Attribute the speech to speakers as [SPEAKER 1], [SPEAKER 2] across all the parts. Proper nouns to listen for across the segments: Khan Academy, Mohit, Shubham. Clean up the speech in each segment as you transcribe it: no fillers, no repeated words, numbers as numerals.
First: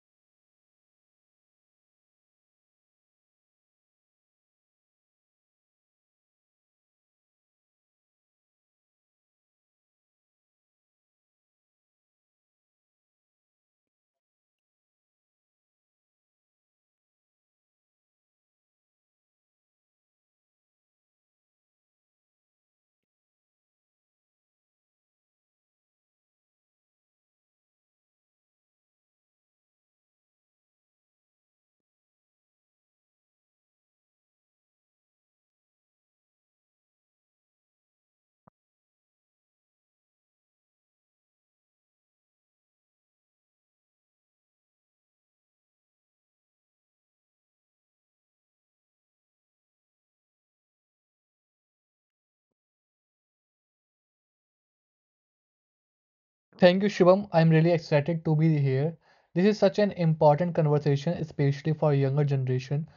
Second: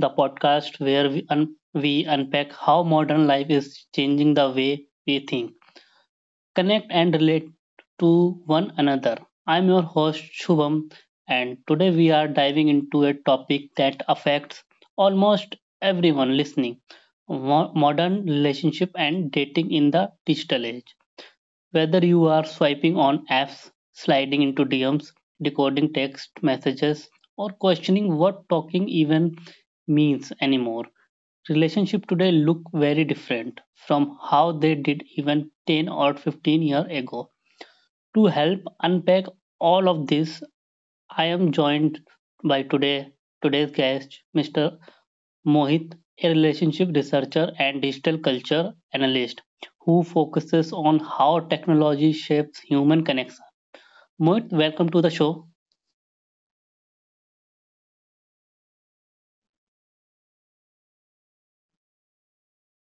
[SPEAKER 1] the podcast where we unpack how modern life is changing the way we think, connect, and relate to one another. I'm your host, Shubham, and today we are diving into a topic that affects almost everyone listening modern relationship and dating in the digital age. Whether you are swiping on apps, sliding into DMs, decoding text messages, or questioning what talking even means anymore, relationships today look very different from how they did even 10 or 15 years ago. To help unpack all of this, I am joined by today's guest, Mr. Mohit, a relationship researcher and digital culture analyst who focuses on how technology shapes human connection. Mohit, welcome to the show.
[SPEAKER 2] Thank you, Shubham. I'm really excited to be here. This is such an important conversation, especially for younger generation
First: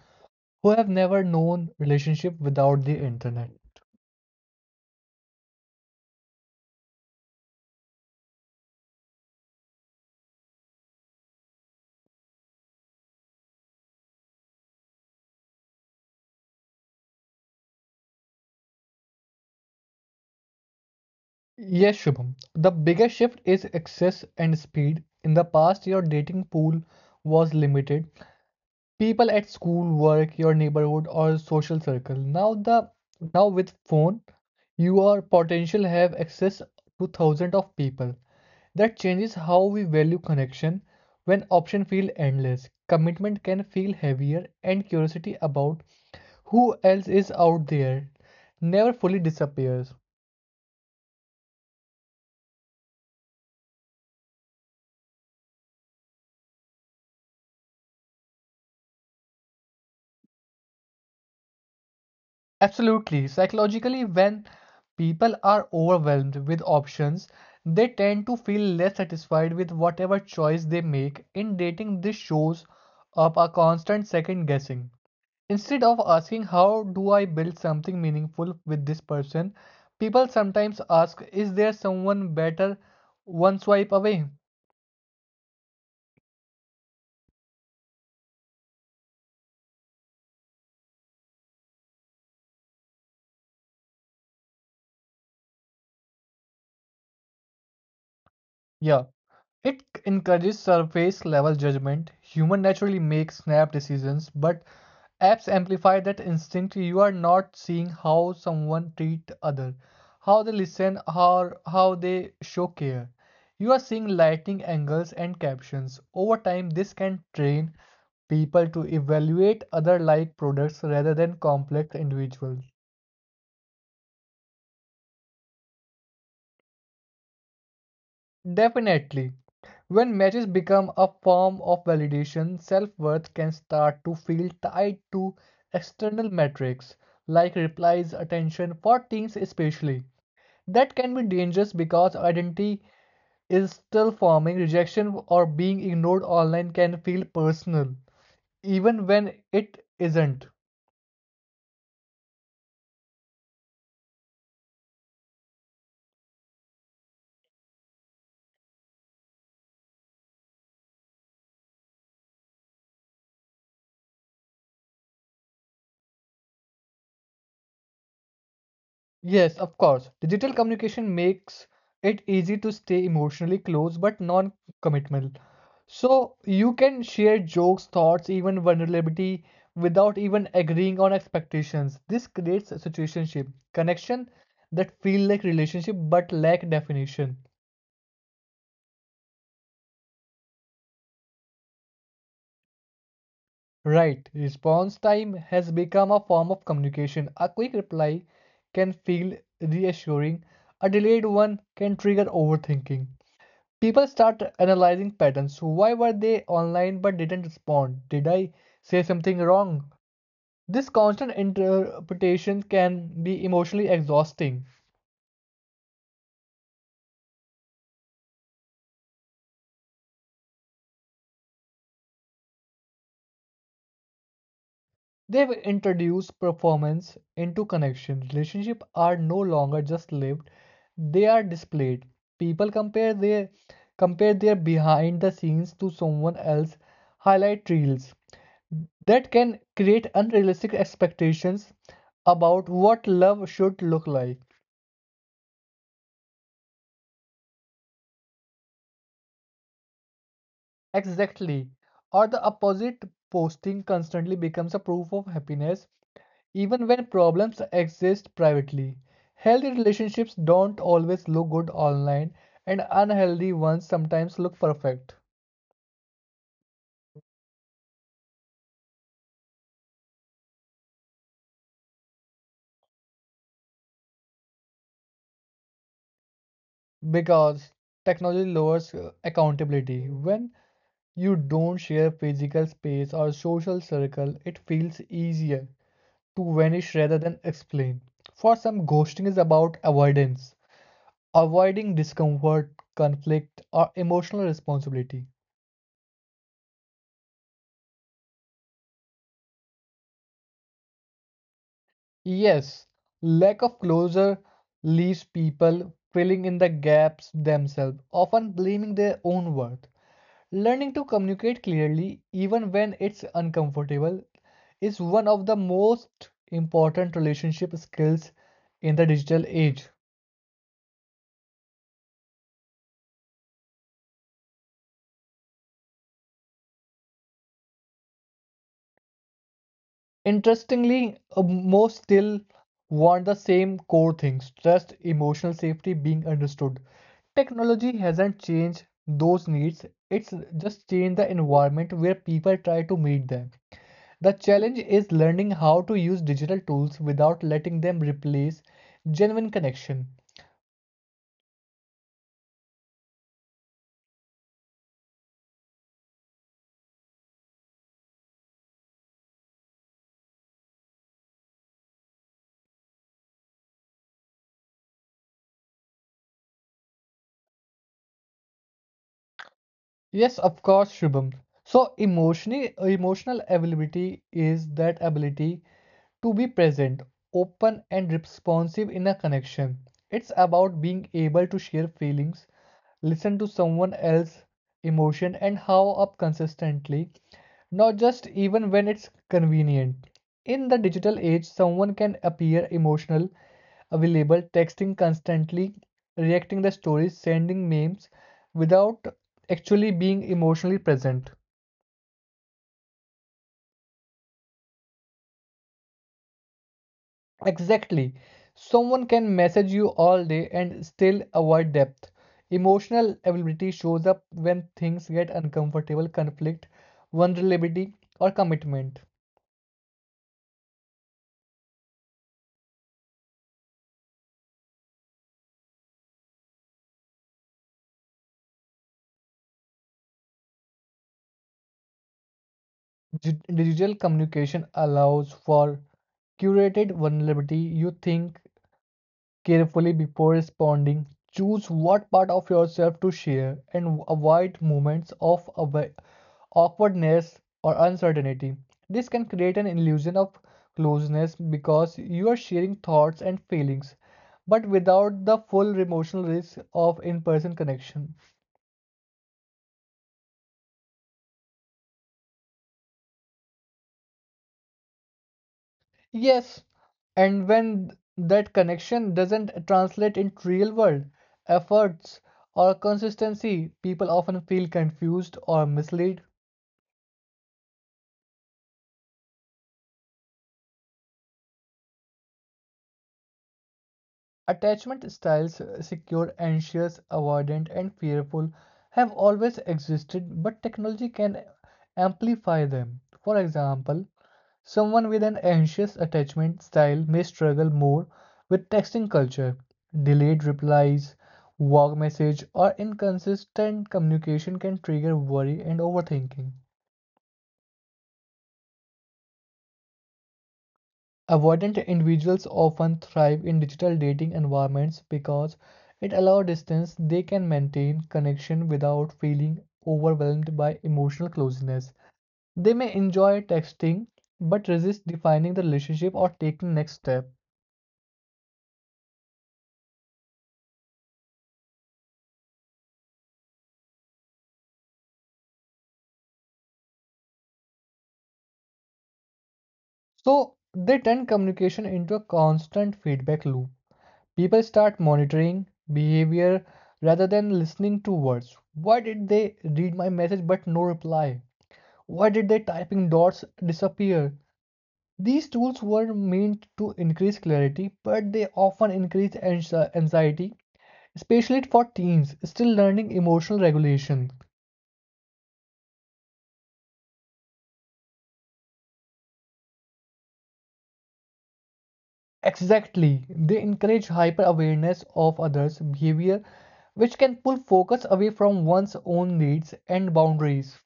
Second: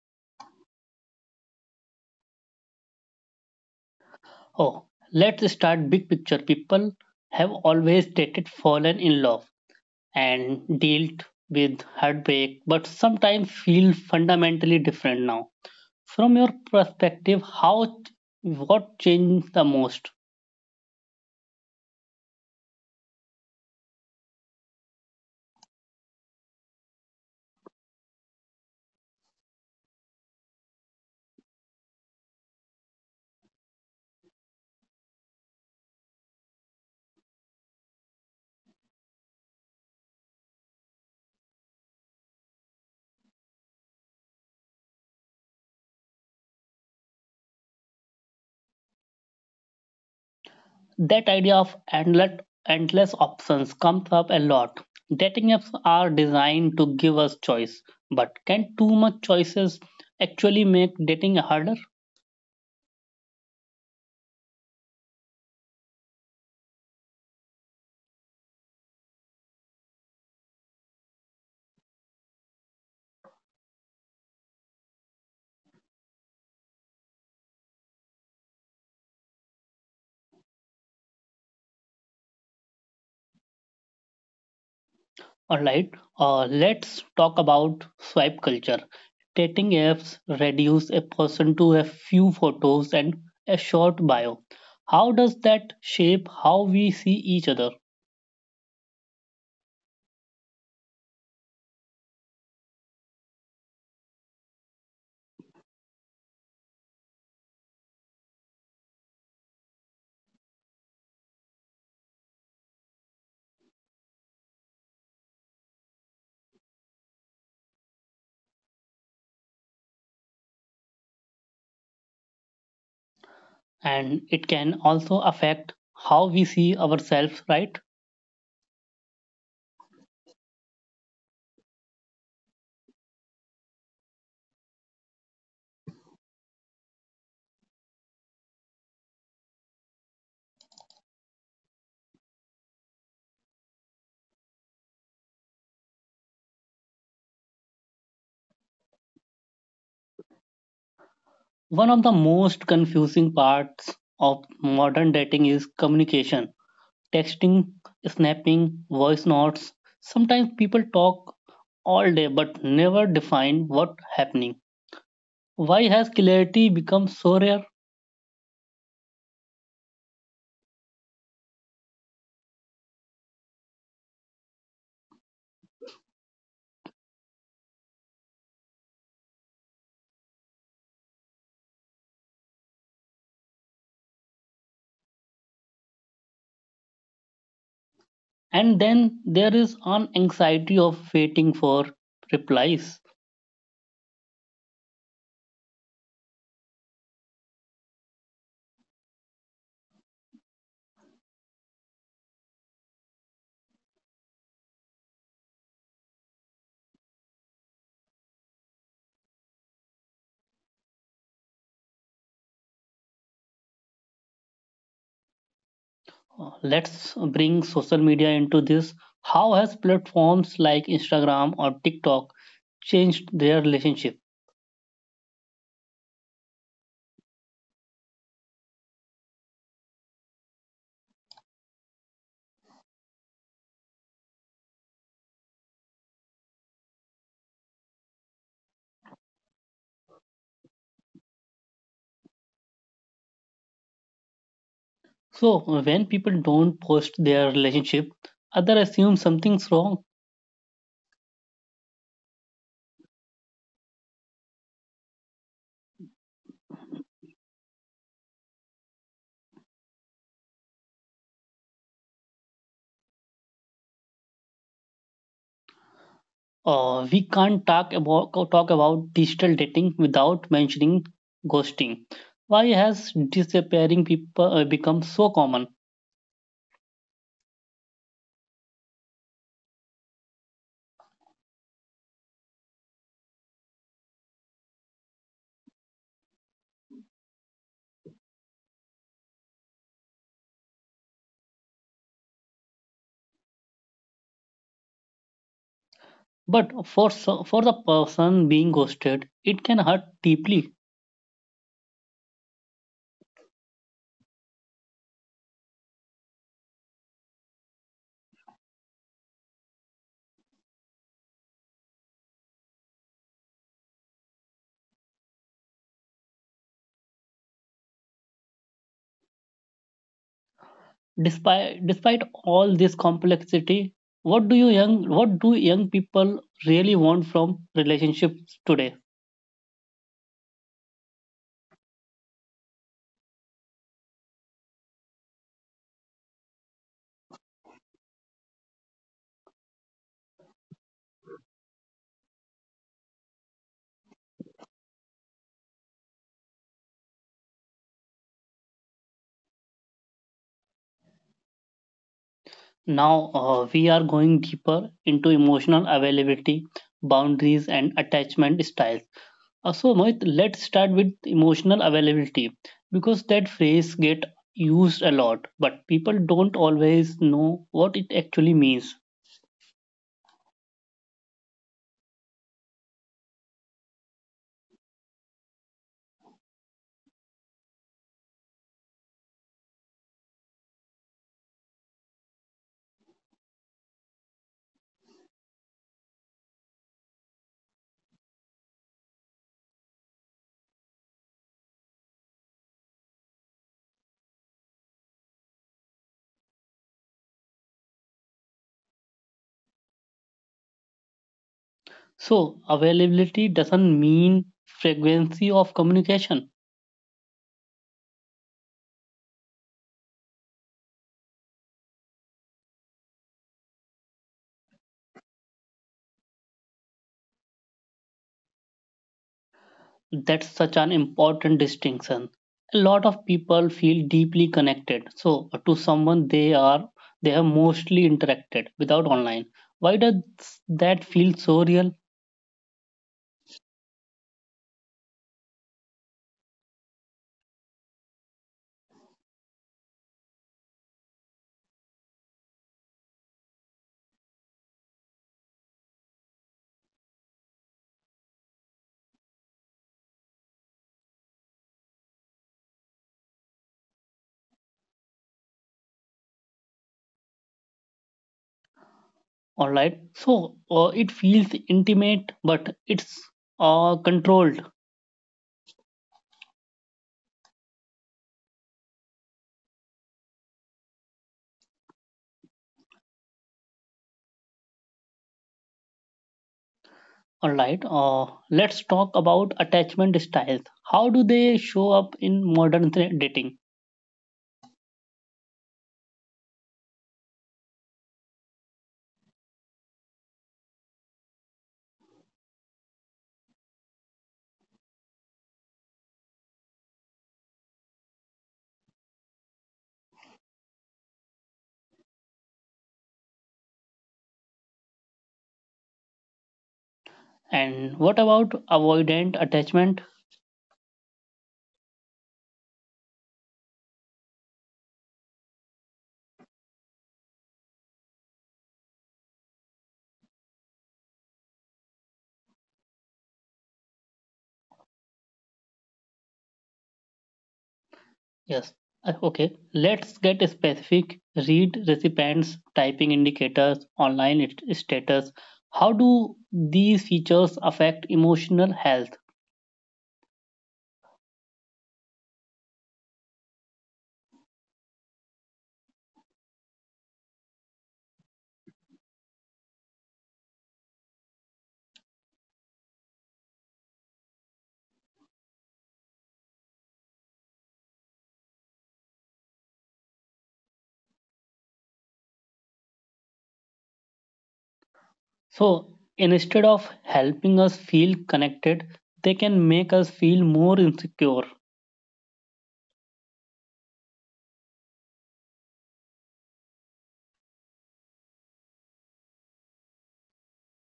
[SPEAKER 2] who have never known relationship without the internet.
[SPEAKER 1] Oh, let's start big picture. People have always dated, fallen in love, and dealt with heartbreak, but sometimes feel fundamentally different now. From your perspective, how what changed the most?
[SPEAKER 2] Yes, Shubham. The biggest shift is access and speed. In the past, your dating pool was limited. People at school, work, your neighborhood, or social circle. Now with phone, you are potential have access to thousands of people. That changes how we value connection. When options feel endless, commitment can feel heavier, and curiosity about who else is out there never fully disappears.
[SPEAKER 1] That idea of endless options comes up a lot. Dating apps are designed to give us choice, but can too much choices actually make dating harder?
[SPEAKER 2] Absolutely. Psychologically, when people are overwhelmed with options, they tend to feel less satisfied with whatever choice they make. In dating, this shows up a constant second guessing. Instead of asking, how do I build something meaningful with this person? People sometimes ask, is there someone better one swipe away?
[SPEAKER 1] Alright, let's talk about swipe culture. Dating apps reduce a person to a few photos and a short bio. How does that shape how we see each other?
[SPEAKER 2] Yeah, it encourages surface level judgment. Human naturally make snap decisions, but apps amplify that instinct. You are not seeing how someone treat other, how they listen, or how they show care. You are seeing lighting angles and captions. Over time, this can train people to evaluate other like products rather than complex individuals.
[SPEAKER 1] And it can also affect how we see ourselves, right?
[SPEAKER 2] Definitely. When matches become a form of validation, self worth can start to feel tied to external metrics like replies, attention, for teens especially. That can be dangerous because identity is still forming. Rejection or being ignored online can feel personal, even when it isn't.
[SPEAKER 1] One of the most confusing parts of modern dating is communication. Texting, snapping, voice notes. Sometimes people talk all day but never define what's happening. Why has clarity become so rare?
[SPEAKER 2] Yes, of course. Digital communication makes it easy to stay emotionally close but non-committal. So you can share jokes, thoughts, even vulnerability without even agreeing on expectations. This creates a situationship, connection that feel like relationship but lack definition.
[SPEAKER 1] And then there is an anxiety of waiting for replies.
[SPEAKER 2] Right. Response time has become a form of communication. A quick reply can feel reassuring. A delayed one can trigger overthinking. People start analyzing patterns. Why were they online but didn't respond? Did I say something wrong? This constant interpretation can be emotionally exhausting.
[SPEAKER 1] Let's bring social media into this. How has platforms like Instagram or TikTok changed their relationship?
[SPEAKER 2] They've introduced performance into connection. Relationships are no longer just lived, they are displayed. People compare their behind the scenes to someone else's highlight reels. That can create unrealistic expectations about what love should look like.
[SPEAKER 1] So, when people don't post their relationship, other assume something's wrong.
[SPEAKER 2] Exactly. Or the opposite, posting constantly becomes a proof of happiness, even when problems exist privately. Healthy relationships don't always look good online, and unhealthy ones sometimes look perfect
[SPEAKER 1] We can't talk about digital dating without mentioning ghosting. Why has disappearing people become so common?
[SPEAKER 2] because technology lowers accountability. When you don't share physical space or social circle, it feels easier to vanish rather than explain. For some, ghosting is about avoidance: avoiding discomfort, conflict, or emotional responsibility.
[SPEAKER 1] But for for the person being ghosted, it can hurt deeply.
[SPEAKER 2] Yes, lack of closure leaves people filling in the gaps themselves, often blaming their own worth. Learning to communicate clearly, even when it's uncomfortable, is one of the most important relationship skills in the digital age.
[SPEAKER 1] Despite all this complexity, what do young people really want from relationships today?
[SPEAKER 2] Interestingly, most still want the same core things: trust, emotional safety being understood. Technology hasn't changed those needs, it's just changed the environment where people try to meet them. The challenge is learning how to use digital tools without letting them replace genuine connection.
[SPEAKER 1] Now we are going deeper into emotional availability, boundaries, and attachment styles. So Mohit, let's start with emotional availability because that phrase get used a lot, but people don't always know what it actually means.
[SPEAKER 2] Yes, of course, Shubham. So emotional availability is that ability to be present, open, and responsive in a connection. It's about being able to share feelings, listen to someone else's emotion, and how up consistently, not just even when it's convenient. In the digital age, someone can appear emotional, available, texting constantly, reacting to stories, sending memes without actually being emotionally present.
[SPEAKER 1] So availability doesn't mean frequency of communication.
[SPEAKER 2] Exactly. Someone can message you all day and still avoid depth. Emotional availability shows up when things get uncomfortable, conflict, vulnerability, or commitment.
[SPEAKER 1] That's such an important distinction. A lot of people feel deeply connected to someone they have mostly interacted without online. Why does that feel so real?
[SPEAKER 2] Digital communication allows for curated vulnerability. You think carefully before responding. Choose what part of yourself to share and avoid moments of awkwardness or uncertainty. This can create an illusion of closeness because you are sharing thoughts and feelings, but without the full emotional risk of in person connection.
[SPEAKER 1] All right, so it feels intimate, but it's controlled.
[SPEAKER 2] Yes, and when that connection doesn't translate into real world efforts or consistency, people often feel confused or misled.
[SPEAKER 1] All right, let's talk about attachment styles. How do they show up in modern dating?
[SPEAKER 2] Attachment styles, secure, anxious, avoidant, and fearful have always existed, but technology can amplify them. For example, someone with an anxious attachment style may struggle more with texting culture, delayed replies, vague message, or inconsistent communication can trigger worry and overthinking.
[SPEAKER 1] And what about avoidant attachment?
[SPEAKER 2] Avoidant individuals often thrive in digital dating environments because it allows distance they can maintain connection without feeling overwhelmed by emotional closeness. They may enjoy texting but resist defining the relationship or taking next step.
[SPEAKER 1] Yes. Okay. Let's get specific. Read recipients, typing indicators, status. How do these features affect emotional health?
[SPEAKER 2] So they turn communication into a constant feedback loop. People start monitoring behavior rather than listening to words. Why did they read my message but no reply? Why did they typing dots disappear? These tools were meant to increase clarity, but they often increase anxiety, especially for teens still learning emotional regulation.
[SPEAKER 1] So instead of helping us feel connected, they can make us feel more insecure.
[SPEAKER 2] Exactly, they encourage hyper awareness of others' behavior, which can pull focus away from one's own needs and boundaries.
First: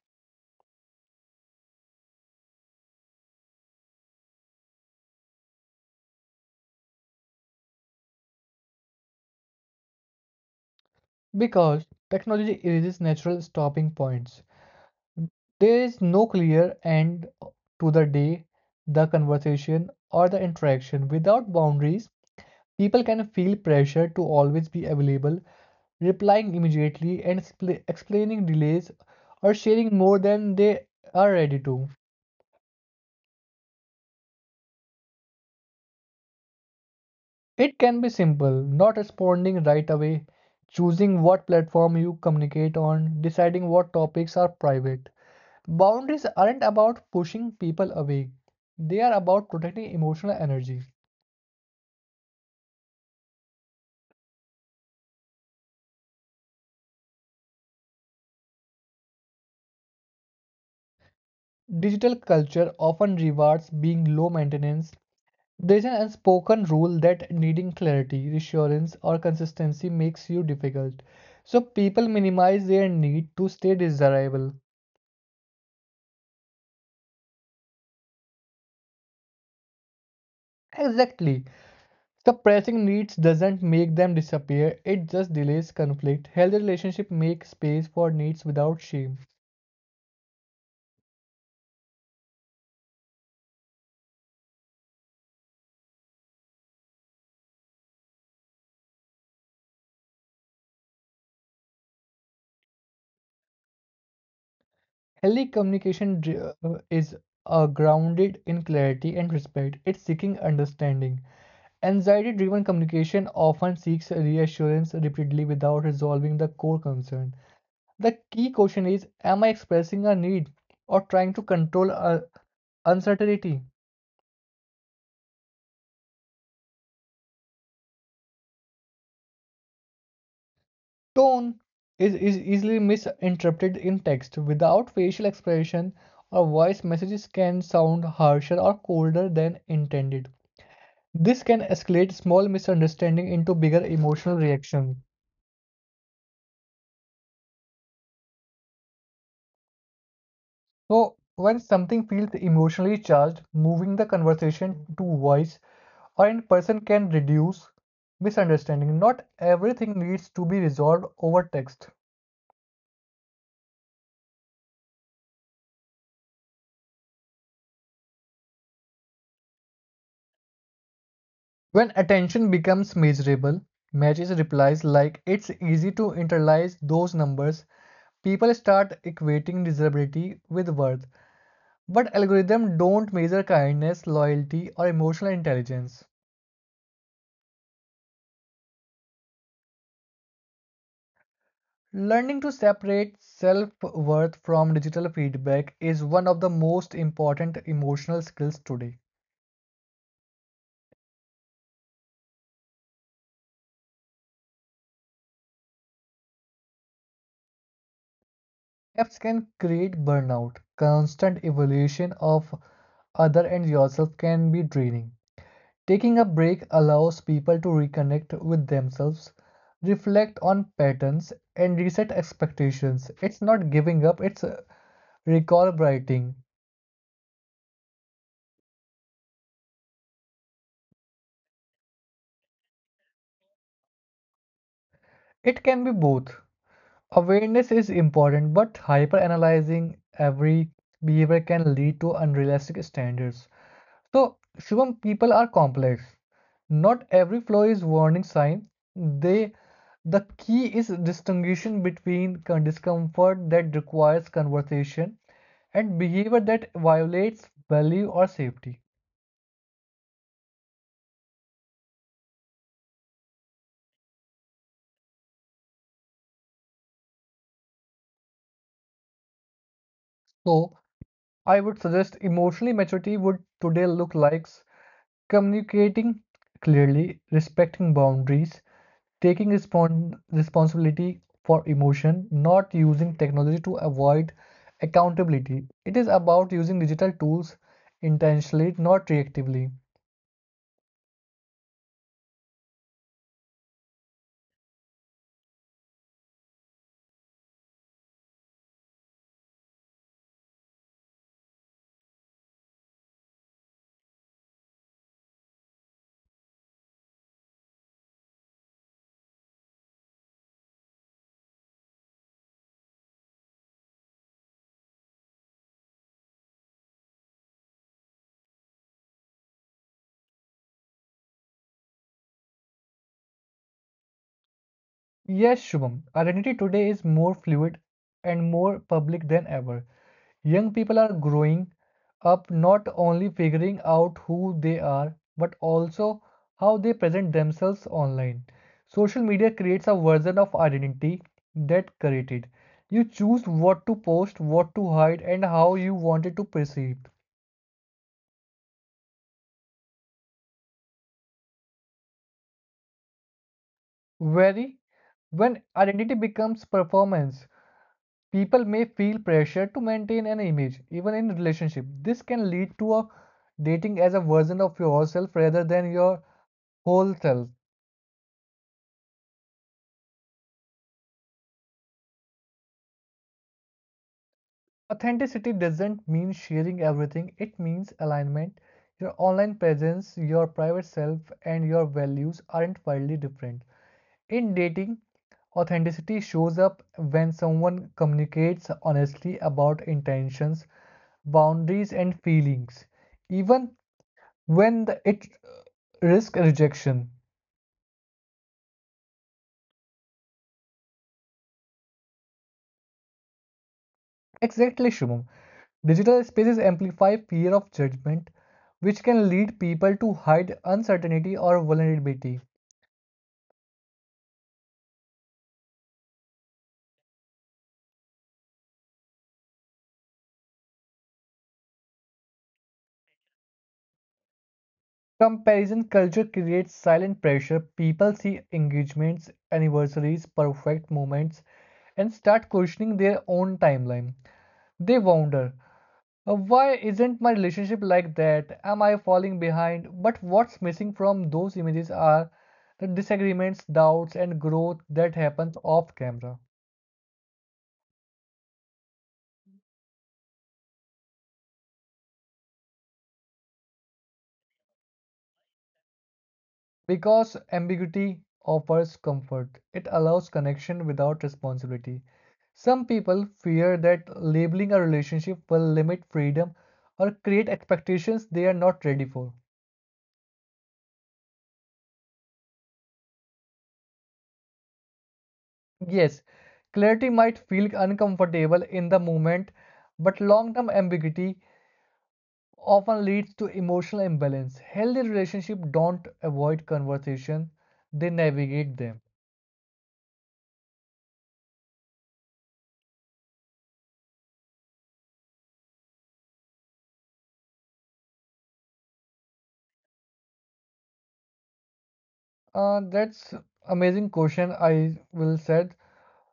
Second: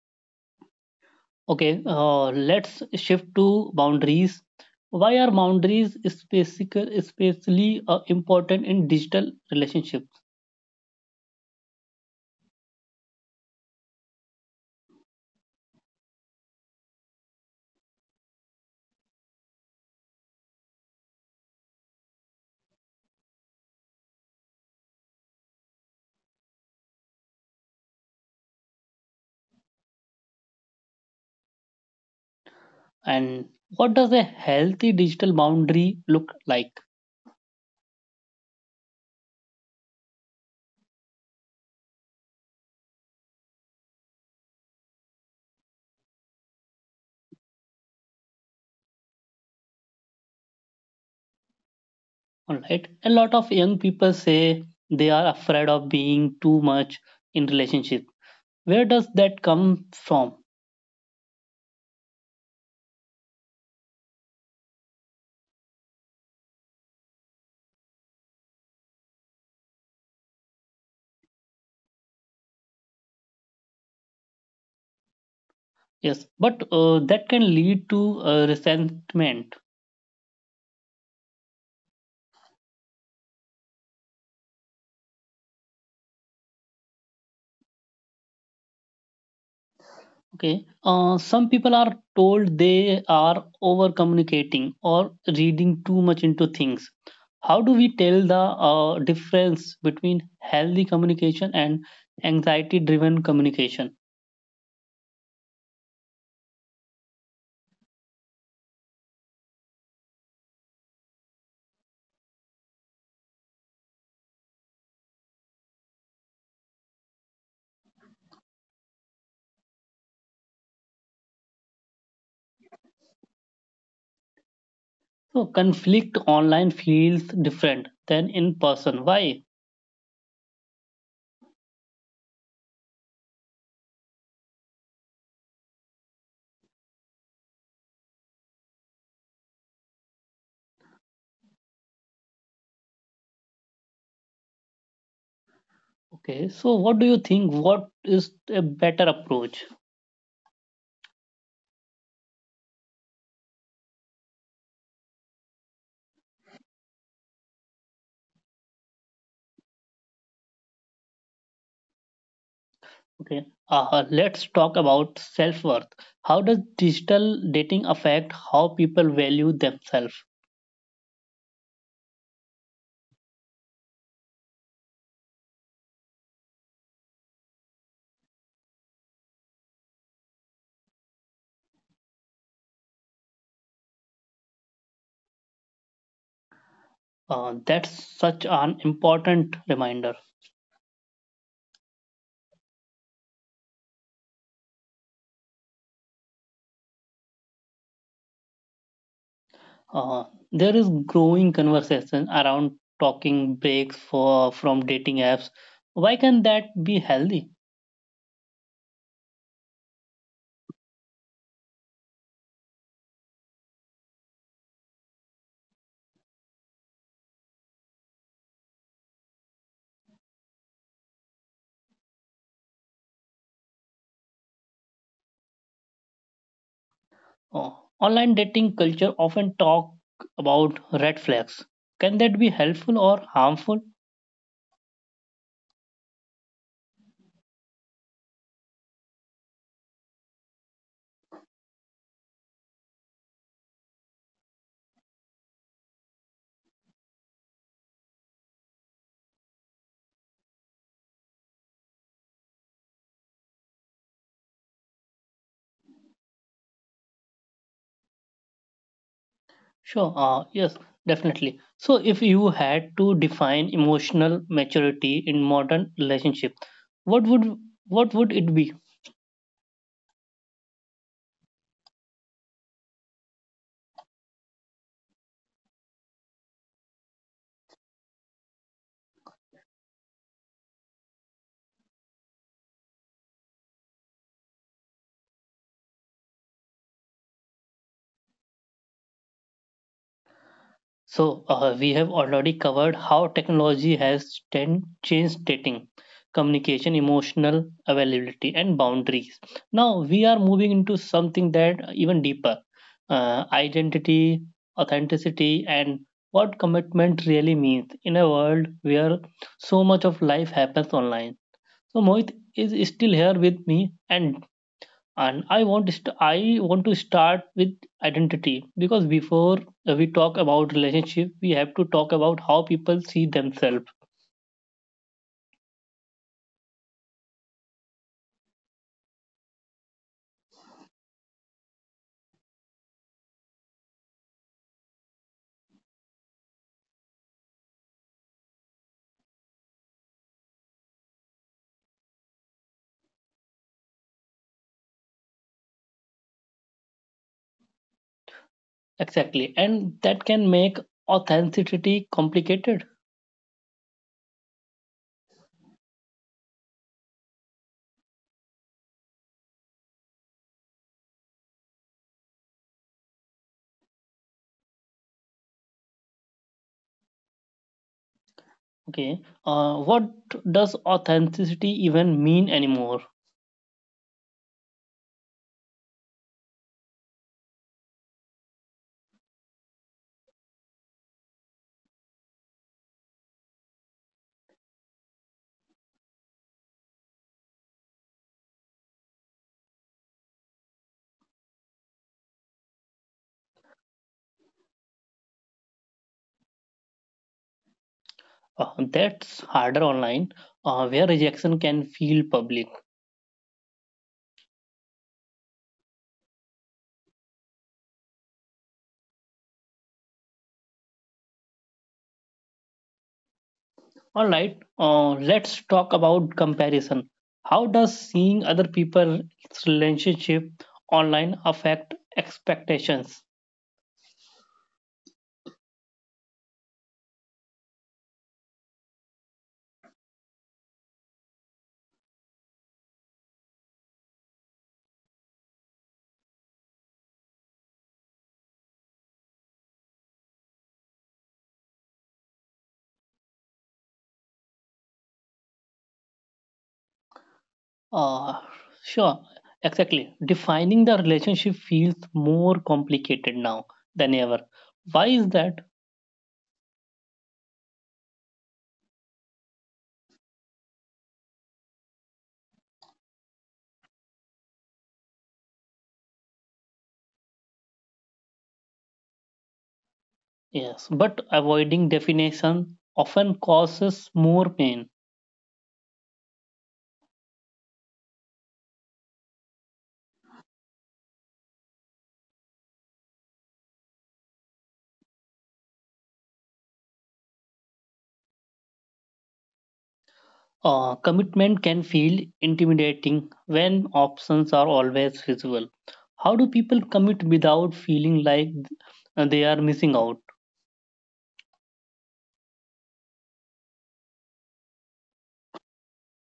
[SPEAKER 1] Okay. Let's shift to boundaries. Why are boundaries especially important in digital relationships?
[SPEAKER 2] Because technology erases natural stopping points, there is no clear end to the day, the conversation, or the interaction. Without boundaries, people can feel pressure to always be available, replying immediately, and explaining delays or sharing more than they are ready to.
[SPEAKER 1] And what does a healthy digital boundary look like?
[SPEAKER 2] It can be simple, not responding right away, choosing what platform you communicate on, deciding what topics are private. Boundaries aren't about pushing people away, they are about protecting emotional energy.
[SPEAKER 1] All right. A lot of young people say they are afraid of being too much in relationship. Where does that come from?
[SPEAKER 2] Digital culture often rewards being low maintenance. There's an unspoken rule that needing clarity, reassurance, or consistency makes you difficult. So people minimize their need to stay desirable.
[SPEAKER 1] Yes, but that can lead to resentment.
[SPEAKER 2] Exactly. Suppressing needs doesn't make them disappear, it just delays conflict. Healthy relationships make space for needs without shame.
[SPEAKER 1] Okay. Some people are told they are over communicating or reading too much into things. How do we tell the difference between healthy communication and anxiety driven communication?
[SPEAKER 2] Healthy communication is grounded in clarity and respect, it's seeking understanding. Anxiety driven communication often seeks reassurance repeatedly without resolving the core concern. The key question is, am I expressing a need or trying to control a uncertainty?
[SPEAKER 1] So conflict online feels different than in person. Why?
[SPEAKER 2] Tone is easily misinterpreted in text. Without facial expression or voice, messages can sound harsher or colder than intended. This can escalate small misunderstanding into bigger emotional reactions.
[SPEAKER 1] Okay, so what do you think? What is a better approach?
[SPEAKER 2] So, when something feels emotionally charged, moving the conversation to voice or in person can reduce misunderstanding. Not everything needs to be resolved over text.
[SPEAKER 1] Okay, let's talk about self worth. How does digital dating affect how people value themselves?
[SPEAKER 2] When attention becomes measurable, matches replies like it's easy to internalize those numbers. People start equating desirability with worth, but algorithms don't measure kindness, loyalty, or emotional intelligence.
[SPEAKER 1] That's such an important reminder.
[SPEAKER 2] Learning to separate self worth from digital feedback is one of the most important emotional skills today.
[SPEAKER 1] Uh, there is growing conversation around talking breaks for from dating apps. Why can that be healthy?
[SPEAKER 2] Gaps can create burnout. Constant evaluation of other and yourself can be draining. Taking a break allows people to reconnect with themselves, reflect on patterns, and reset expectations. It's not giving up, it's recalibrating.
[SPEAKER 1] Oh, online dating culture often talk about red flags. Can that be helpful or harmful?
[SPEAKER 2] It can be both. Awareness is important, but hyper analyzing every behavior can lead to unrealistic standards. So, Shivam, people are complex. Not every flaw is warning sign. They, the key is distinguishing between discomfort that requires conversation and behavior that violates value or safety.
[SPEAKER 1] Sure. Yes, definitely. So, if you had to define emotional maturity in modern relationship, what would what would it be?
[SPEAKER 2] So, I would suggest emotionally maturity would today look like communicating clearly, respecting boundaries, taking responsibility for emotion, not using technology to avoid accountability. It is about using digital tools intentionally, not reactively.
[SPEAKER 1] So, we have already covered how technology has ten, changed dating, communication, emotional availability, and boundaries. Now, we are moving into something that even deeper: identity, authenticity, and what commitment really means in a world where so much of life happens online. So Mohit is still here with me, and I want to I want to start with identity because before we talk about relationship, we have to talk about how people see themselves
[SPEAKER 2] Yes, Shubham, identity today is more fluid and more public than ever. Young people are growing up not only figuring out who they are, but also how they present themselves online. Social media creates a version of identity that created. You choose what to post, what to hide, and how you want it to perceive.
[SPEAKER 1] exactly, and that can make authenticity complicated.
[SPEAKER 2] Very when identity becomes performance, people may feel pressure to maintain an image, even in relationship. This can lead to a dating as a version of yourself rather than your whole self.
[SPEAKER 1] Okay, what does authenticity even mean anymore?
[SPEAKER 2] Authenticity doesn't mean sharing everything, it means alignment. Your online presence, your private self, and your values aren't wildly different. In dating, authenticity shows up when someone communicates honestly about intentions, boundaries, and feelings, even when the, it risks rejection.
[SPEAKER 1] Uh, that's harder online, where rejection can feel public.
[SPEAKER 2] Exactly, Shumam. Digital spaces amplify fear of judgment, which can lead people to hide uncertainty or vulnerability.
[SPEAKER 1] All right, let's talk about comparison. How does seeing other people's relationship online affect expectations?
[SPEAKER 2] Comparison culture creates silent pressure. People see engagements, anniversaries, perfect moments, and start questioning their own timeline. They wonder, "Why isn't my relationship like that? Am I falling behind?" But what's missing from those images are the disagreements, doubts, and growth that happens off camera.
[SPEAKER 1] Uh, sure, exactly. Defining the relationship feels more complicated now than ever. Why is that?
[SPEAKER 2] Because ambiguity offers comfort, it allows connection without responsibility. Some people fear that labeling a relationship will limit freedom or create expectations they are not ready for.
[SPEAKER 1] Yes, but avoiding definition often causes more pain.
[SPEAKER 2] Yes, clarity might feel uncomfortable in the moment, but long term ambiguity often leads to emotional imbalance. Healthy relationships don't avoid conversation, they navigate them.
[SPEAKER 1] Commitment can feel intimidating when options are always visible. How do people commit without feeling like they are missing out?
[SPEAKER 2] That's amazing question I will said.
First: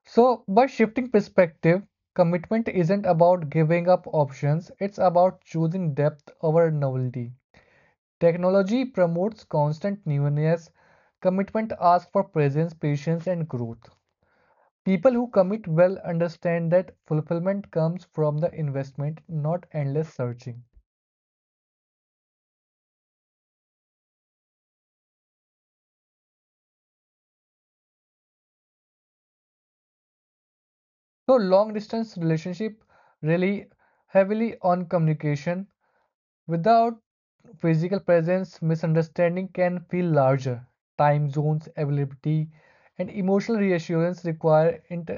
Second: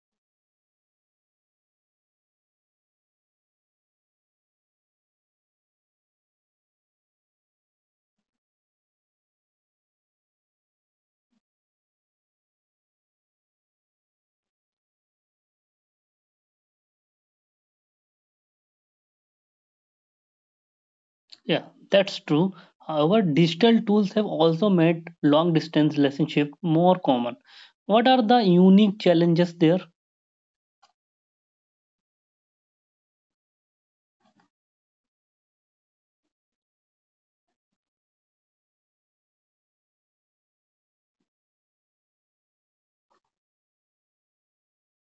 [SPEAKER 2] So, by shifting perspective, commitment isn't about giving up options, it's about choosing depth over novelty. Technology promotes constant newness. Commitment asks for presence, patience, and growth. People who commit well understand that fulfillment comes from the investment, not endless searching.
[SPEAKER 1] Yeah, that's true. However, digital tools have also made long distance relationship more common. What are the unique challenges there?
[SPEAKER 2] So, long distance relationship really heavily on communication. Without physical presence, misunderstanding can feel larger. Time zones, availability, and emotional reassurance require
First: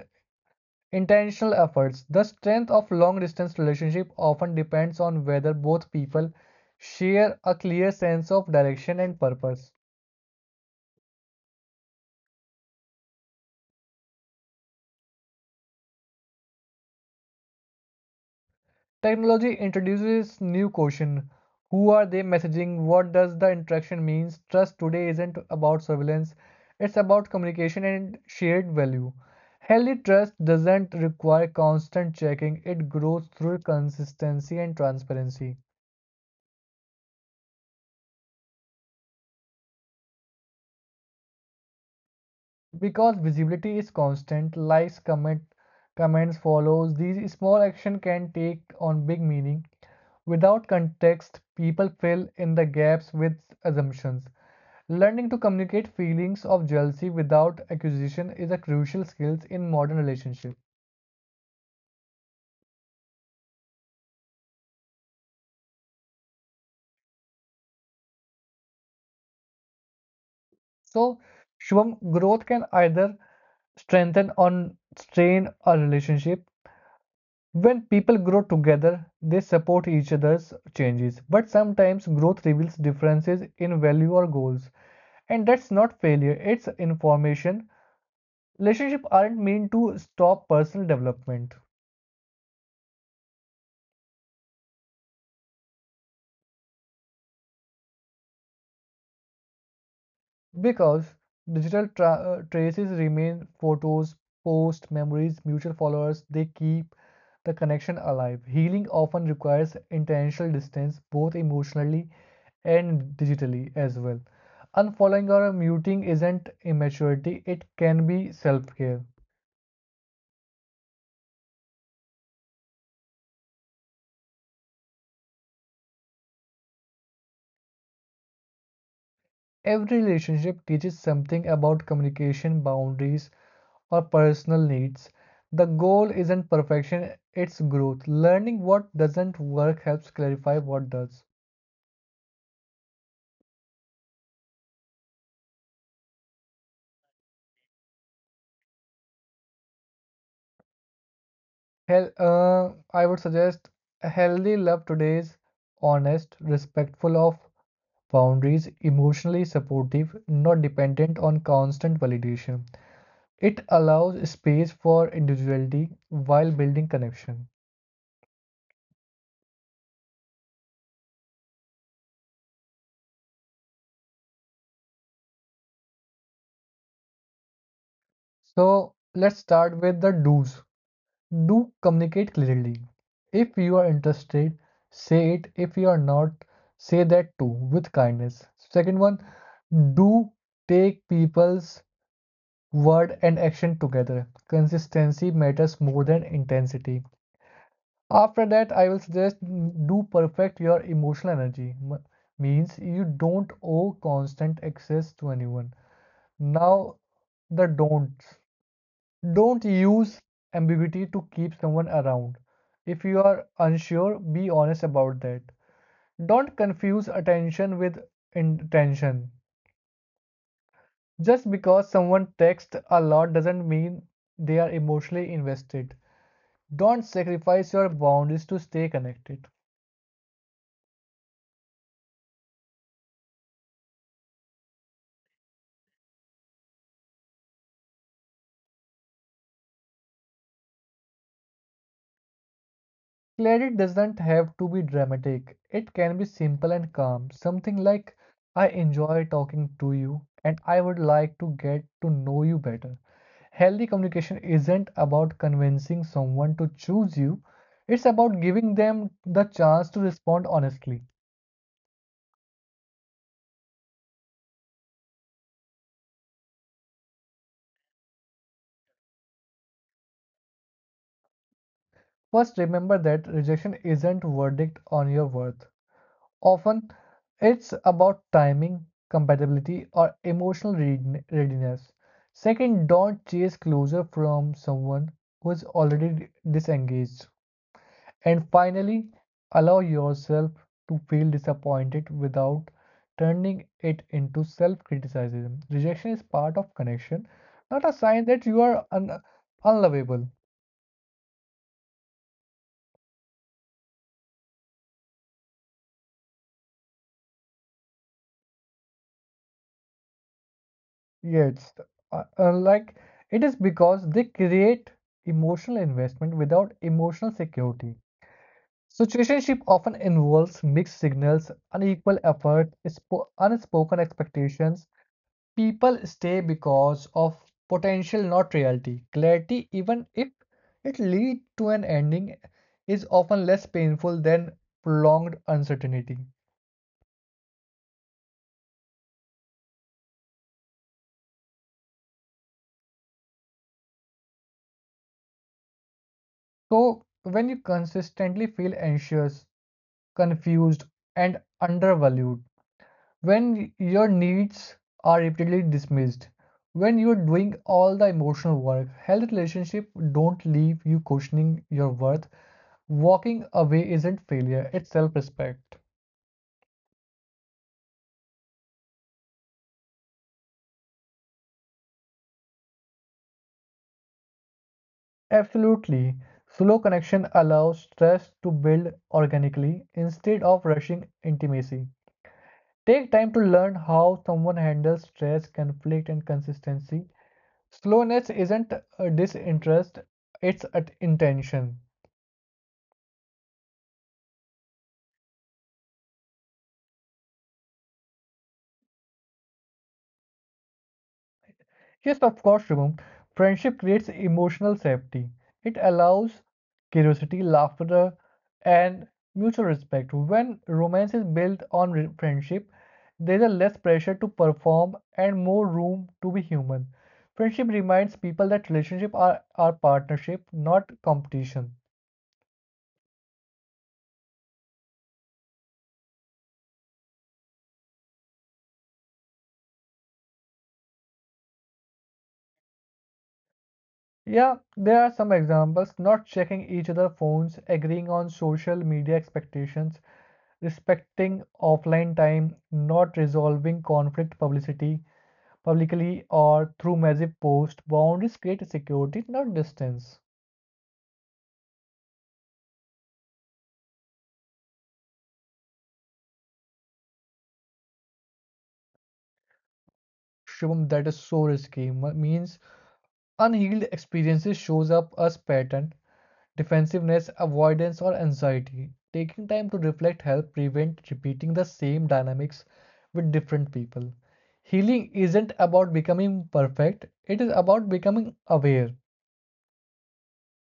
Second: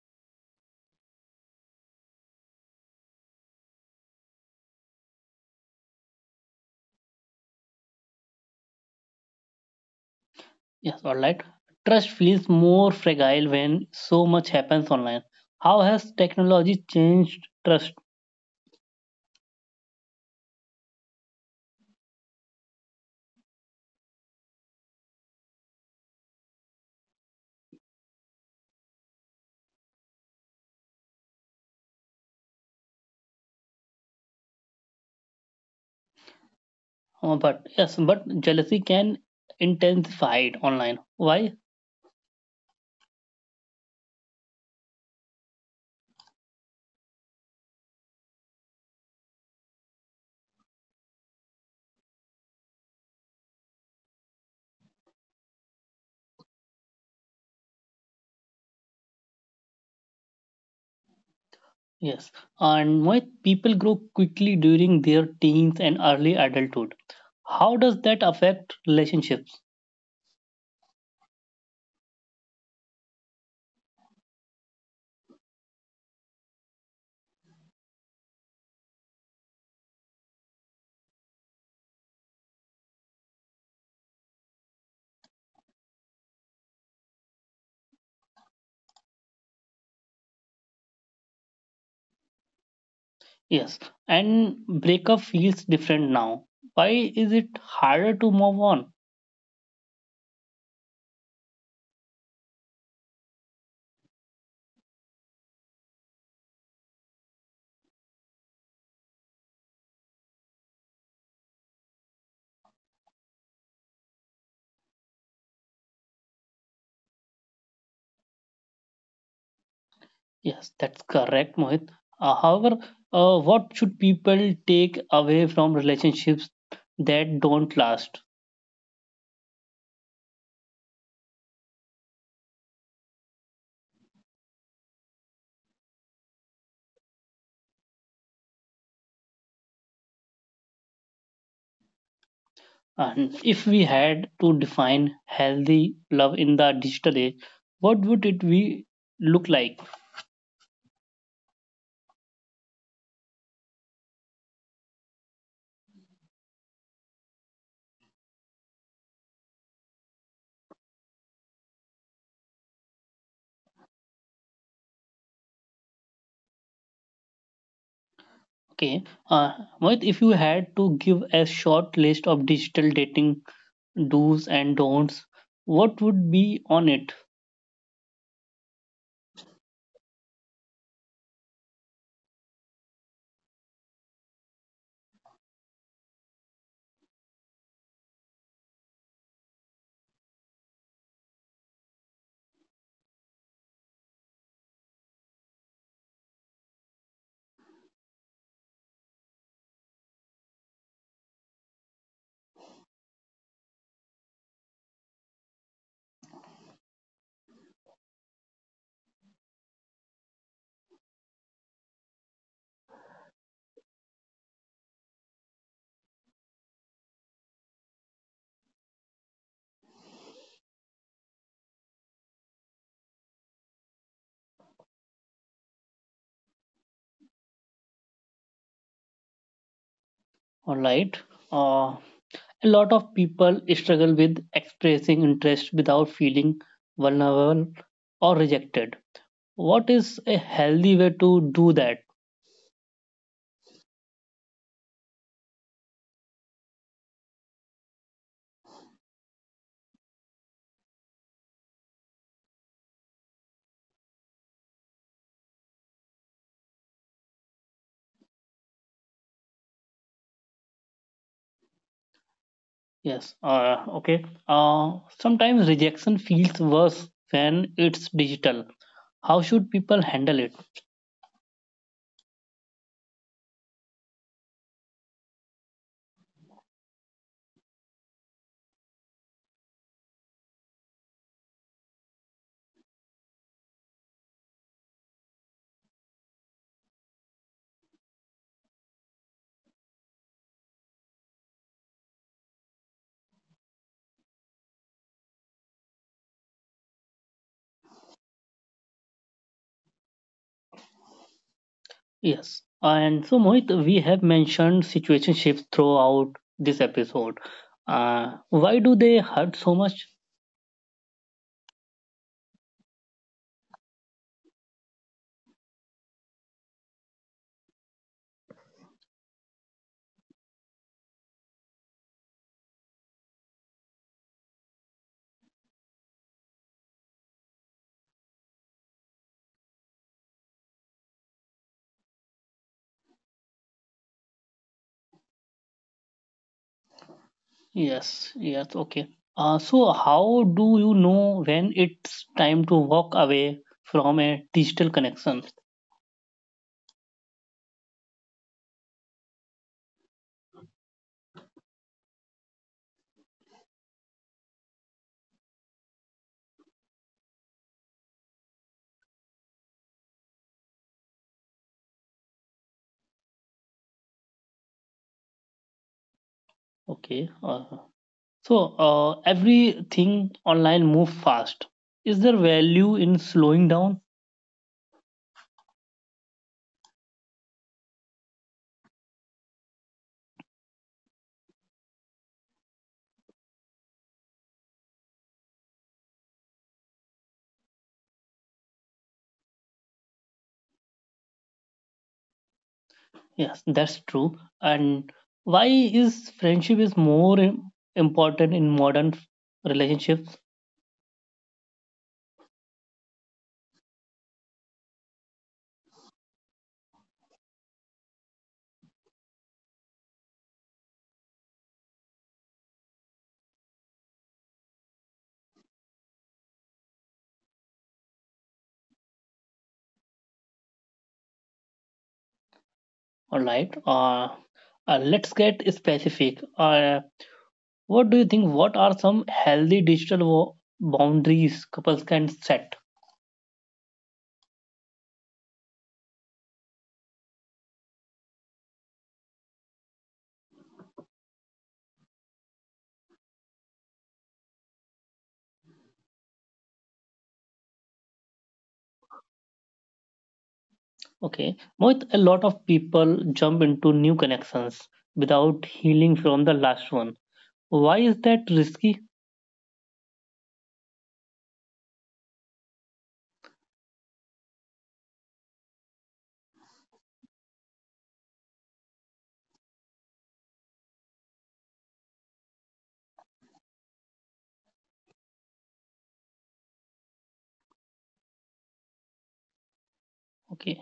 [SPEAKER 2] intentional efforts. The strength of long distance relationship often depends on whether both people share a clear sense of direction and purpose.
[SPEAKER 1] Yes, all right. Trust feels more fragile when so much happens online. How has technology changed trust?
[SPEAKER 2] Technology introduces new question. Who are they messaging? What does the interaction means? Trust today isn't about surveillance. It's about communication and shared value. Healthy trust doesn't require constant checking. It grows through consistency and transparency.
[SPEAKER 1] But yes, but jealousy can intensify it online. Why?
[SPEAKER 2] Because visibility is constant, likes, comments follows. These small actions can take on big meaning. Without context, people fill in the gaps with assumptions. Learning to communicate feelings of jealousy without accusation is a crucial skill in modern relationships.
[SPEAKER 1] Yes, and why people grow quickly during their teens and early adulthood. How does that affect relationships?
[SPEAKER 2] So, Shubham, growth can either strengthen or strain a relationship. When people grow together, they support each other's changes. But sometimes growth reveals differences in value or goals. And that's not failure, it's information. Relationships aren't meant to stop personal development.
[SPEAKER 1] Yes, and breakup feels different now. Why is it harder to move on?
[SPEAKER 2] Because digital tra traces remain photos, posts, memories, mutual followers, they keep the connection alive. Healing often requires intentional distance, both emotionally and digitally as well. Unfollowing or muting isn't immaturity, it can be self care.
[SPEAKER 1] Yes, that's correct, Mohit. However, what should people take away from relationships that don't last?
[SPEAKER 2] Every relationship teaches something about communication, boundaries, or personal needs. The goal isn't perfection, it's growth. Learning what doesn't work helps clarify what does.
[SPEAKER 1] And if we had to define healthy love in the digital age, what would it be look like?
[SPEAKER 2] I would suggest healthy love today is honest, respectful of boundaries, emotionally supportive, not dependent on constant validation. It allows space for individuality while building connection.
[SPEAKER 1] Okay, uh, Mohit, if you had to give a short list of digital dating do's and don'ts, what would be on it?
[SPEAKER 2] So let's start with the do's. Do communicate clearly. If you are interested, say it. If you are not, say that too with kindness. Second one, do take people's word and action together. Consistency matters more than intensity. After that, I will suggest do perfect your emotional energy. M- means you don't owe constant access to anyone. Now, the don'ts. Don't use ambiguity to keep someone around. If you are unsure, be honest about that. Don't confuse attention with intention. Just because someone texts a lot doesn't mean they are emotionally invested. Don't sacrifice your boundaries to stay connected.
[SPEAKER 1] All right. Uh, a lot of people struggle with expressing interest without feeling vulnerable or rejected. What is a healthy way to do that?
[SPEAKER 2] Clarity doesn't have to be dramatic, it can be simple and calm. Something like, I enjoy talking to you and I would like to get to know you better. Healthy communication isn't about convincing someone to choose you, it's about giving them the chance to respond honestly.
[SPEAKER 1] Yes. Okay. Sometimes rejection feels worse when it's digital. How should people handle it?
[SPEAKER 2] First, remember that rejection isn't verdict on your worth. Often, it's about timing, compatibility, or emotional readiness. Second, don't chase closure from someone who is already disengaged. And finally, allow yourself to feel disappointed without turning it into self criticism. Rejection is part of connection, not a sign that you are unlovable.
[SPEAKER 1] Yes. And so, Mohit, we have mentioned situationships throughout this episode. Why do they hurt so much?
[SPEAKER 2] Yes, like it is because they create emotional investment without emotional security. Situationship often involves mixed signals, unequal effort, unspoken expectations, people stay because of potential, not reality. Clarity, even if it leads to an ending, is often less painful than prolonged uncertainty.
[SPEAKER 1] Yes. Yes. Okay. So, how do you know when it's time to walk away from a digital connection?
[SPEAKER 2] So, when you consistently feel anxious, confused, and undervalued, when your needs are repeatedly dismissed, when you're doing all the emotional work, healthy relationships don't leave you questioning your worth. Walking away isn't failure, it's self respect.
[SPEAKER 1] Okay. So everything online move fast. Is there value in slowing down?
[SPEAKER 2] Absolutely. Slow connection allows trust to build organically instead of rushing intimacy. Take time to learn how someone handles stress, conflict, and consistency. Slowness isn't a disinterest, it's an intention.
[SPEAKER 1] Yes, that's true. And why is friendship is more important in modern relationships?
[SPEAKER 2] Yes, of course, Shubham. Friendship creates emotional safety. It allows curiosity, laughter, and mutual respect. When romance is built on friendship, there is less pressure to perform and more room to be human. Friendship reminds people that relationships are partnership, not competition.
[SPEAKER 1] All right. Let's get specific. What do you think? What are some healthy digital boundaries couples can set?
[SPEAKER 2] Yeah, there are some examples not checking each other's phones, agreeing on social media expectations, respecting offline time, not resolving conflict publicity publicly or through massive posts. Boundaries create security, not distance.
[SPEAKER 1] Okay, Mohit, a lot of people jump into new connections without healing from the last one. Why is that risky?
[SPEAKER 2] Shubham, that is so risky. M- means unhealed experiences shows up as pattern, defensiveness, avoidance, or anxiety. Taking time to reflect help prevent repeating the same dynamics with different people. Healing isn't about becoming perfect, it is about becoming aware.
[SPEAKER 1] Okay,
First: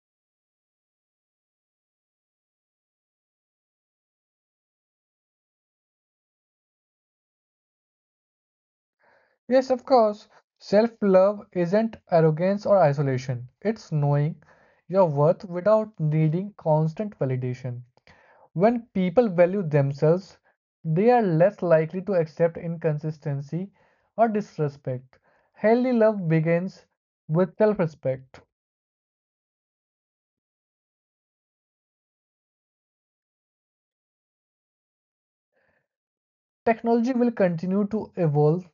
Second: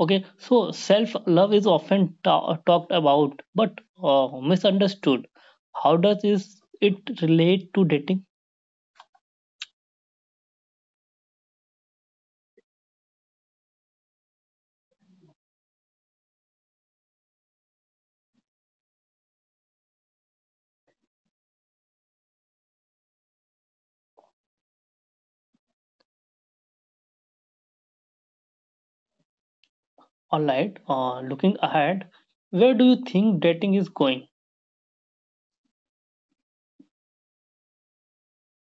[SPEAKER 1] okay. So self-love is often talked about, but misunderstood. How does is it relate to dating?
[SPEAKER 2] Yes, of course. Self-love isn't arrogance or isolation. It's knowing your worth without needing constant validation. When people value themselves, they are less likely to accept inconsistency or disrespect. Healthy love begins with self-respect.
[SPEAKER 1] All right. Looking ahead, where do you think dating is going?
[SPEAKER 2] Technology will continue to evolve,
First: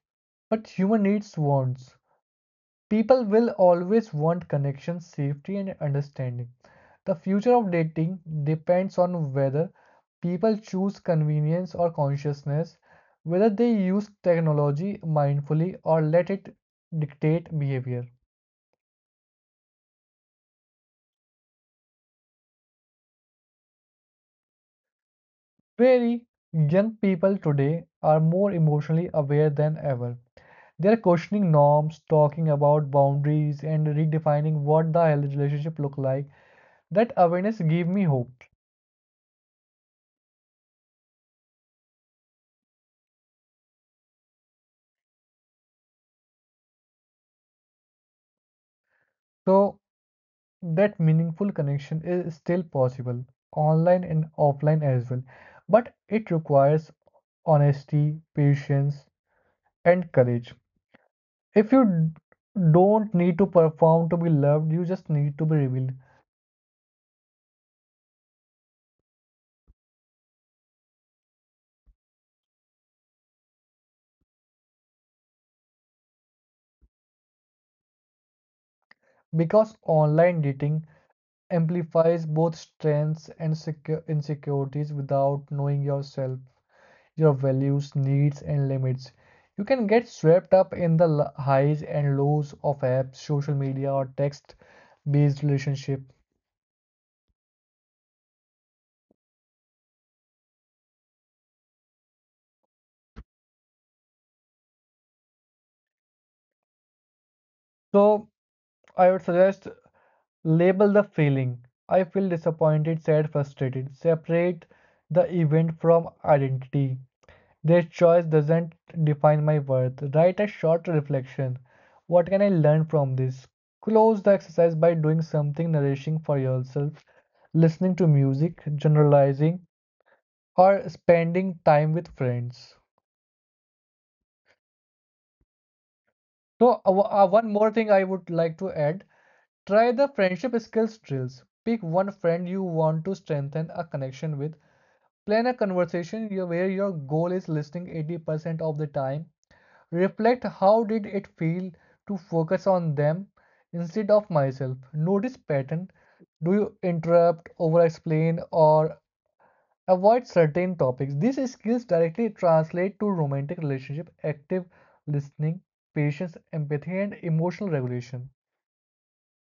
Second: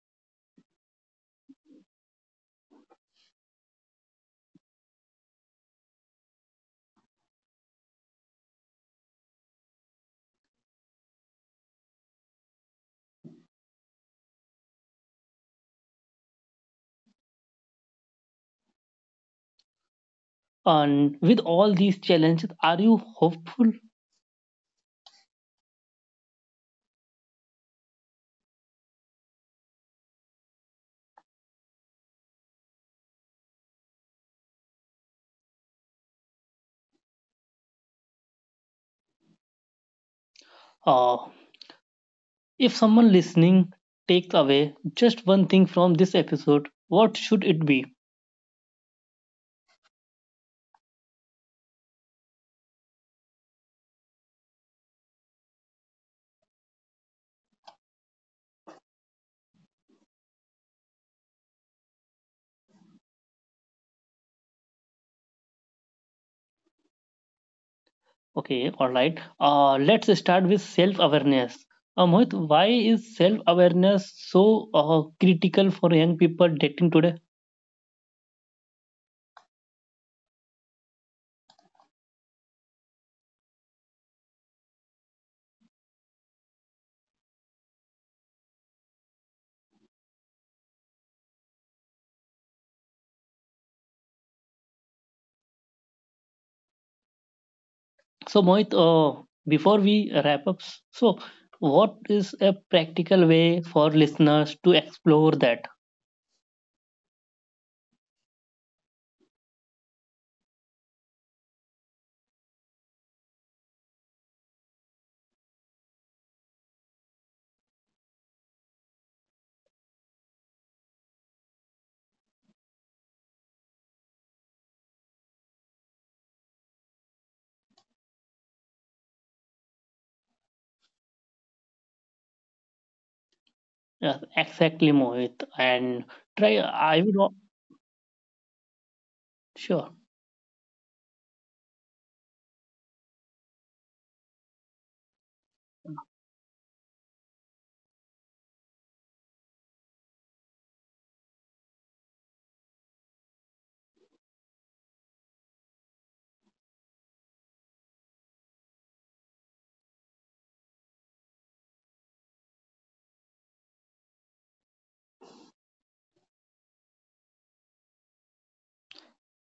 [SPEAKER 2] but human needs won't. People will always want connection, safety, and understanding. The future of dating depends on whether people choose convenience or consciousness, whether they use technology mindfully or let it dictate behavior.
[SPEAKER 1] And with all these challenges, are you hopeful?
[SPEAKER 2] Very young people today are more emotionally aware than ever. They are questioning norms, talking about boundaries, and redefining what the healthy relationship look like. That awareness gave me hope.
[SPEAKER 1] Uh, if someone listening takes away just one thing from this episode, what should it be?
[SPEAKER 2] So that meaningful connection is still possible online and offline as well, but it requires honesty, patience, and courage. If you don't need to perform to be loved, you just need to be revealed.
[SPEAKER 1] Okay, all right. Let's start with self awareness. Mohit, why is self awareness so critical for young people dating today?
[SPEAKER 2] Because online dating amplifies both strengths and insecurities. Without knowing yourself, your values, needs, and limits, you can get swept up in the highs and lows of apps, social media, or text based relationship.
[SPEAKER 1] So, Mohit, before we wrap up, so what is a practical way for listeners to explore that?
[SPEAKER 2] So, I would suggest label the feeling. I feel disappointed, sad, frustrated. Separate the event from identity. This choice doesn't define my worth. Write a short reflection. What can I learn from this? Close the exercise by doing something nourishing for yourself, listening to music, generalizing, or spending time with friends.
[SPEAKER 1] Yes, exactly, Mohit. And try,
[SPEAKER 2] So,
[SPEAKER 1] I would, wa-
[SPEAKER 2] one more thing I would like to add,
[SPEAKER 1] sure.
[SPEAKER 2] try the friendship skills drills. Pick one friend you want to strengthen a connection with. Plan a conversation where your goal is listening 80% of the time. Reflect how did it feel to focus on them instead of myself. Notice pattern. Do you interrupt, over explain, or avoid certain topics? These skills directly translate to romantic relationship, active listening, patience, empathy, and emotional regulation.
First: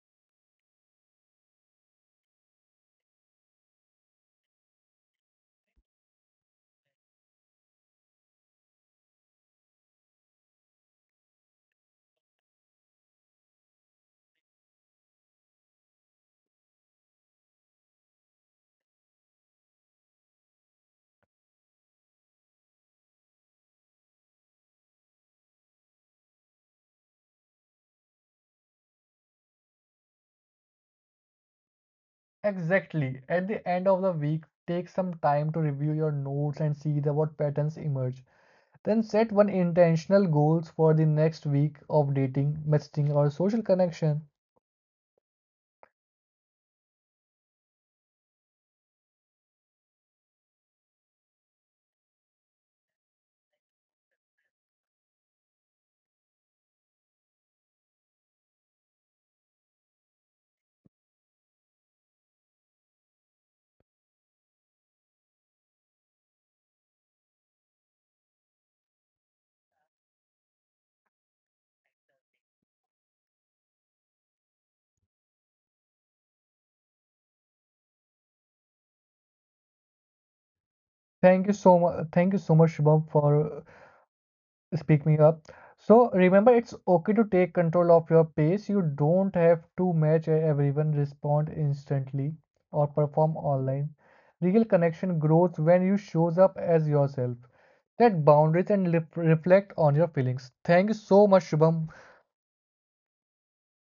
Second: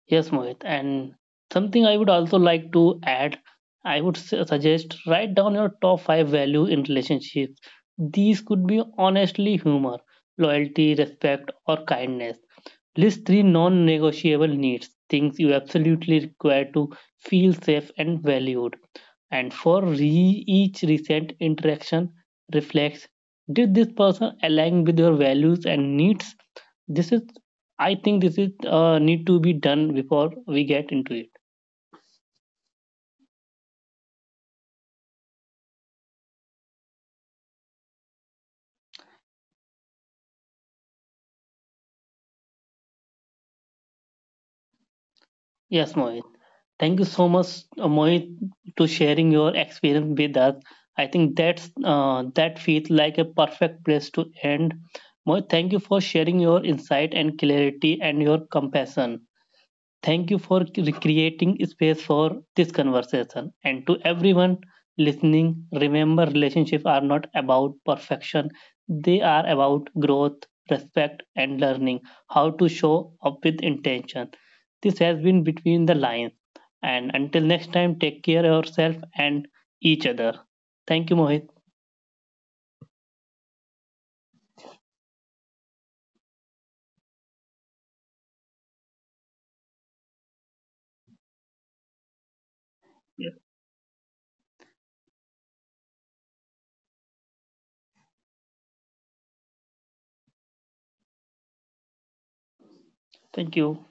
[SPEAKER 1] Yes, Mohit. And something I would also like to add, I would suggest write down your top five value in relationships. These could be honestly humor, loyalty, respect, or kindness. List three non negotiable needs, things you absolutely require to feel safe and valued. And for each recent interaction, reflects did this person align with your values and needs? This is, this is need to be done before we get into it.
[SPEAKER 2] Exactly. At the end of the week, take some time to review your notes and see the what patterns emerge. Then set one intentional goals for the next week of dating, messaging, or social connection.
[SPEAKER 1] Yes, Mohit. Thank you so much, Mohit, to sharing your experience with us. I think that feels like a perfect place to end. Mohit, thank you for sharing your insight and clarity and your compassion. Thank you for creating space for this conversation. And to everyone listening, remember relationships are not about perfection, they are about growth, respect, and learning how to show up with intention. This has been Between the Lines. And until next time, take care of yourself and each other. Thank you,
[SPEAKER 2] Thank
[SPEAKER 1] Mohit.
[SPEAKER 2] you so much. Thank you so much, Shubham, for speak me up. So remember, it's okay to take control of your pace. You don't have to match everyone, respond instantly, or perform
[SPEAKER 1] Yes.
[SPEAKER 2] online. Real connection grows when you shows up as yourself. Set boundaries and reflect on your feelings. Thank you so much, Shubham.
[SPEAKER 1] Thank you.